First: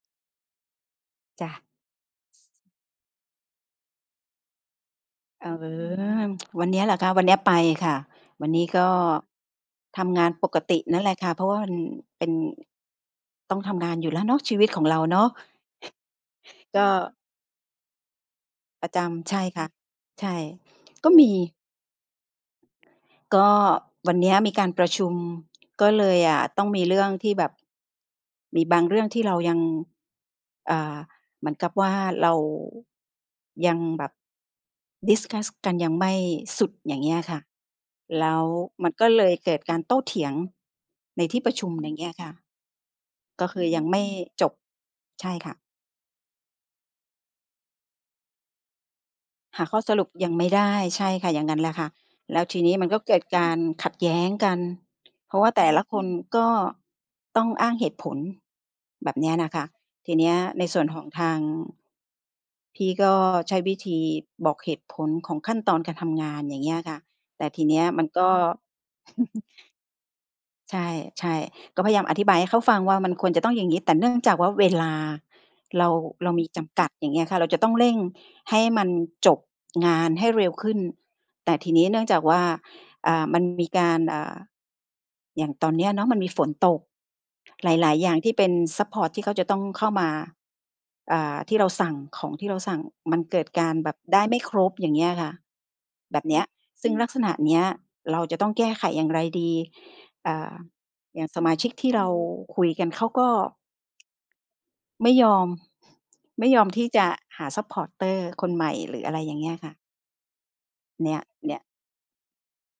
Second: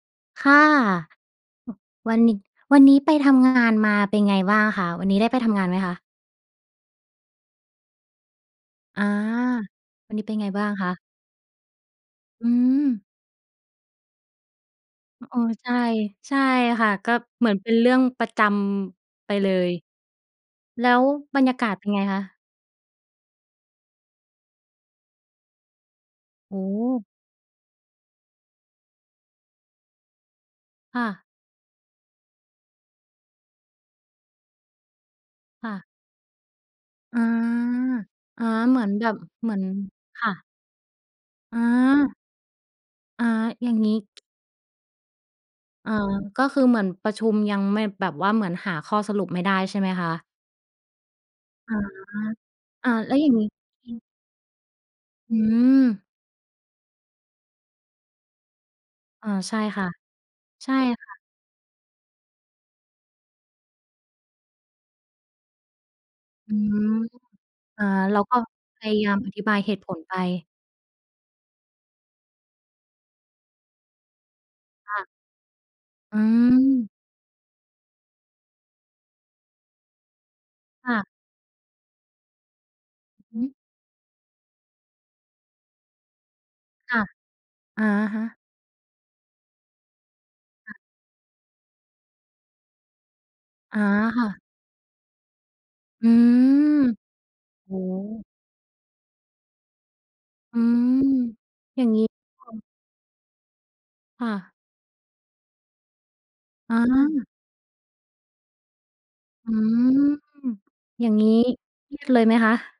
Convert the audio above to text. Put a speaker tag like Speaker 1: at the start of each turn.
Speaker 1: ค่ะ
Speaker 2: จ้ะ
Speaker 1: อ วันนี้ วันนี้ไปทำงานมาเป็นไงบ้างคะ? วันนี้ได้ไป
Speaker 2: เอ
Speaker 1: ท
Speaker 2: อ
Speaker 1: ำงานไหมคะ?
Speaker 2: วันเนี้ยเหรอคะ? วันเนี้ยไปค่ะ วันนี้ก็
Speaker 1: อา
Speaker 2: ท
Speaker 1: วัน
Speaker 2: ำง
Speaker 1: นี้
Speaker 2: า
Speaker 1: เ
Speaker 2: น
Speaker 1: ป็น
Speaker 2: ป
Speaker 1: ไง
Speaker 2: ก
Speaker 1: บ้าง
Speaker 2: ติ
Speaker 1: คะ?
Speaker 2: นั่นแหละค่ะ เพราะว่ามันเป็น
Speaker 1: อือ
Speaker 2: ต้องทำงานอยู่แล้วเนาะ ชีวิตของเราเน
Speaker 1: อ
Speaker 2: าะ
Speaker 1: เออ ใช่ ใช่
Speaker 2: ก
Speaker 1: ค
Speaker 2: ็
Speaker 1: ่ะ ก็เหมือนเป็นเรื่องประจ
Speaker 2: ประจ
Speaker 1: ำ ไ
Speaker 2: ำ
Speaker 1: ป
Speaker 2: ใช่
Speaker 1: เล
Speaker 2: ค่ะ
Speaker 1: ย
Speaker 2: ใช่
Speaker 1: แล้ว
Speaker 2: ก็มี
Speaker 1: บรรยากาศเป็นไงคะ?
Speaker 2: ก็วันเนี้ยมีการประชุมก็เลยอะ
Speaker 1: โอ
Speaker 2: ต้
Speaker 1: ้
Speaker 2: องม
Speaker 1: โ
Speaker 2: ีเรื
Speaker 1: ฮ
Speaker 2: ่องที่แบบ มีบางเรื่องที่เรายัง เอ่อ
Speaker 1: ค่ะ
Speaker 2: เหมือนกับว่าเรา ยังแบบ discuss
Speaker 1: ค
Speaker 2: กั
Speaker 1: ่
Speaker 2: น
Speaker 1: ะ
Speaker 2: ยังไม่สุด อย่างเงี้
Speaker 1: อ
Speaker 2: ย
Speaker 1: า
Speaker 2: ค่ะ แล้
Speaker 1: อ
Speaker 2: ว
Speaker 1: า เหมื
Speaker 2: ม
Speaker 1: อ
Speaker 2: ั
Speaker 1: น
Speaker 2: น
Speaker 1: แ
Speaker 2: ก็
Speaker 1: บบ
Speaker 2: เลย
Speaker 1: เ
Speaker 2: เก
Speaker 1: หมื
Speaker 2: ิ
Speaker 1: อ
Speaker 2: ด
Speaker 1: น
Speaker 2: การโต้เถ
Speaker 1: ค
Speaker 2: ี
Speaker 1: ่
Speaker 2: ยง
Speaker 1: ะ
Speaker 2: ในที่ประ
Speaker 1: อ
Speaker 2: ชุม อย่างเงี้
Speaker 1: า
Speaker 2: ยค่ะ
Speaker 1: อา
Speaker 2: ก็คือ
Speaker 1: อย่า
Speaker 2: ย
Speaker 1: ง
Speaker 2: ัง
Speaker 1: งี
Speaker 2: ไ
Speaker 1: ้
Speaker 2: ม่จบ ใช่ค่ะ
Speaker 1: อ๋อ ก็คือเหมือนประชุมยังไม่ แบบว่าเหมือนหาข้อสรุปไม่ได้
Speaker 2: หา
Speaker 1: ใ
Speaker 2: ข
Speaker 1: ช่
Speaker 2: ้อ
Speaker 1: ไหม
Speaker 2: สรุ
Speaker 1: ค
Speaker 2: ป
Speaker 1: ะ?
Speaker 2: ยังไม่ได้ ใช่ค่ะ อย่างงั้นแหล
Speaker 1: อ
Speaker 2: ะ
Speaker 1: า
Speaker 2: ค่ะ แล้วทีนี้มั
Speaker 1: อ
Speaker 2: น
Speaker 1: า
Speaker 2: ก็
Speaker 1: แ
Speaker 2: เ
Speaker 1: ล
Speaker 2: ก
Speaker 1: ้
Speaker 2: ิ
Speaker 1: ว
Speaker 2: ด
Speaker 1: อย่าง
Speaker 2: ก
Speaker 1: งี้
Speaker 2: ารขัด
Speaker 1: อ
Speaker 2: แย้งกัน เพ
Speaker 1: อ
Speaker 2: ร
Speaker 1: ื
Speaker 2: าะว่า แต่ละค
Speaker 1: ม
Speaker 2: นก็ต้องอ้างเหตุผล แบบเน
Speaker 1: อ
Speaker 2: ี
Speaker 1: า
Speaker 2: ้ยนะ
Speaker 1: ใช
Speaker 2: ค
Speaker 1: ่
Speaker 2: ะ
Speaker 1: ค่ะ
Speaker 2: ทีเนี้ยใน
Speaker 1: ใช่
Speaker 2: ส่วนขอ
Speaker 1: ค
Speaker 2: ง
Speaker 1: ่ะ
Speaker 2: ทาง พี่ก็ใช้วิธีบอกเหตุผลของขั้นตอนการทำงาน
Speaker 1: อื
Speaker 2: อย่างเงี้
Speaker 1: อ
Speaker 2: ยค่ะ แต่ทีเนี
Speaker 1: อ
Speaker 2: ้
Speaker 1: า
Speaker 2: ยมัน
Speaker 1: เร
Speaker 2: ก
Speaker 1: า
Speaker 2: ็
Speaker 1: ก็พยายามอธิบายเหตุผลไป
Speaker 2: ใช่ ๆ ก็พยายามอธิบายให้เขาฟังว่า มันควรจะต้องอย่างงี้ แต่เนื่องจากว่าเวล
Speaker 1: ค
Speaker 2: า
Speaker 1: ่ะ
Speaker 2: เรา
Speaker 1: อื
Speaker 2: เรามีจำก
Speaker 1: อ
Speaker 2: ัด อย่างเงี้ยค่ะ เราจะต้องเร่งให้มันจบงานให้เร็วขึ้น
Speaker 1: ค่ะ
Speaker 2: แต่ทีนี้เนื่องจากว่า อ่า ม
Speaker 1: อื
Speaker 2: ั
Speaker 1: อ
Speaker 2: น
Speaker 1: ฮึ
Speaker 2: มีการ อ่า อย่างตอนเนี้ยเนาะ มันมีฝนตก
Speaker 1: ค่ะ
Speaker 2: ห
Speaker 1: อะ
Speaker 2: ลาย ๆ อย่า
Speaker 1: ฮ
Speaker 2: ง
Speaker 1: ะ
Speaker 2: ที่เป็นซัปพอร์ตที่เขาจะต้องเข้ามา
Speaker 1: ค่ะ
Speaker 2: อ่า ที่เราสั่ง ของที่เราสั่ง มันเกิดการ
Speaker 1: อา
Speaker 2: แบบได
Speaker 1: ค
Speaker 2: ้
Speaker 1: ่ะ
Speaker 2: ไม่ครบ อย่างเงี้ยค่ะ
Speaker 1: อื
Speaker 2: แบบเนี้ย
Speaker 1: ม
Speaker 2: ซึ่งลักษณะเนี้ย
Speaker 1: โอ้โ
Speaker 2: เรา
Speaker 1: ฮ
Speaker 2: จะต้องแก้ไขอย่างไรดี? อ่า
Speaker 1: อื
Speaker 2: อย
Speaker 1: อ
Speaker 2: ่างสมาชิก
Speaker 1: อย
Speaker 2: ท
Speaker 1: ่า
Speaker 2: ี
Speaker 1: ง
Speaker 2: ่
Speaker 1: ง
Speaker 2: เร
Speaker 1: ี้
Speaker 2: า
Speaker 1: ค่
Speaker 2: ค
Speaker 1: ะ
Speaker 2: ุยกันเขาก็
Speaker 1: ค่ะ
Speaker 2: ไม่ยอม ไม่ยอม
Speaker 1: อ
Speaker 2: ที่จะ
Speaker 1: า
Speaker 2: หา supporter คนใหม่ หรืออะไรอย่างเง
Speaker 1: อ
Speaker 2: ี
Speaker 1: ื
Speaker 2: ้
Speaker 1: อ
Speaker 2: ยค่ะ
Speaker 1: อ
Speaker 2: เ
Speaker 1: ย
Speaker 2: น
Speaker 1: ่า
Speaker 2: ี
Speaker 1: ง
Speaker 2: ้ย
Speaker 1: งี้
Speaker 2: เนี่ย
Speaker 1: เครียดเลยไหมคะ?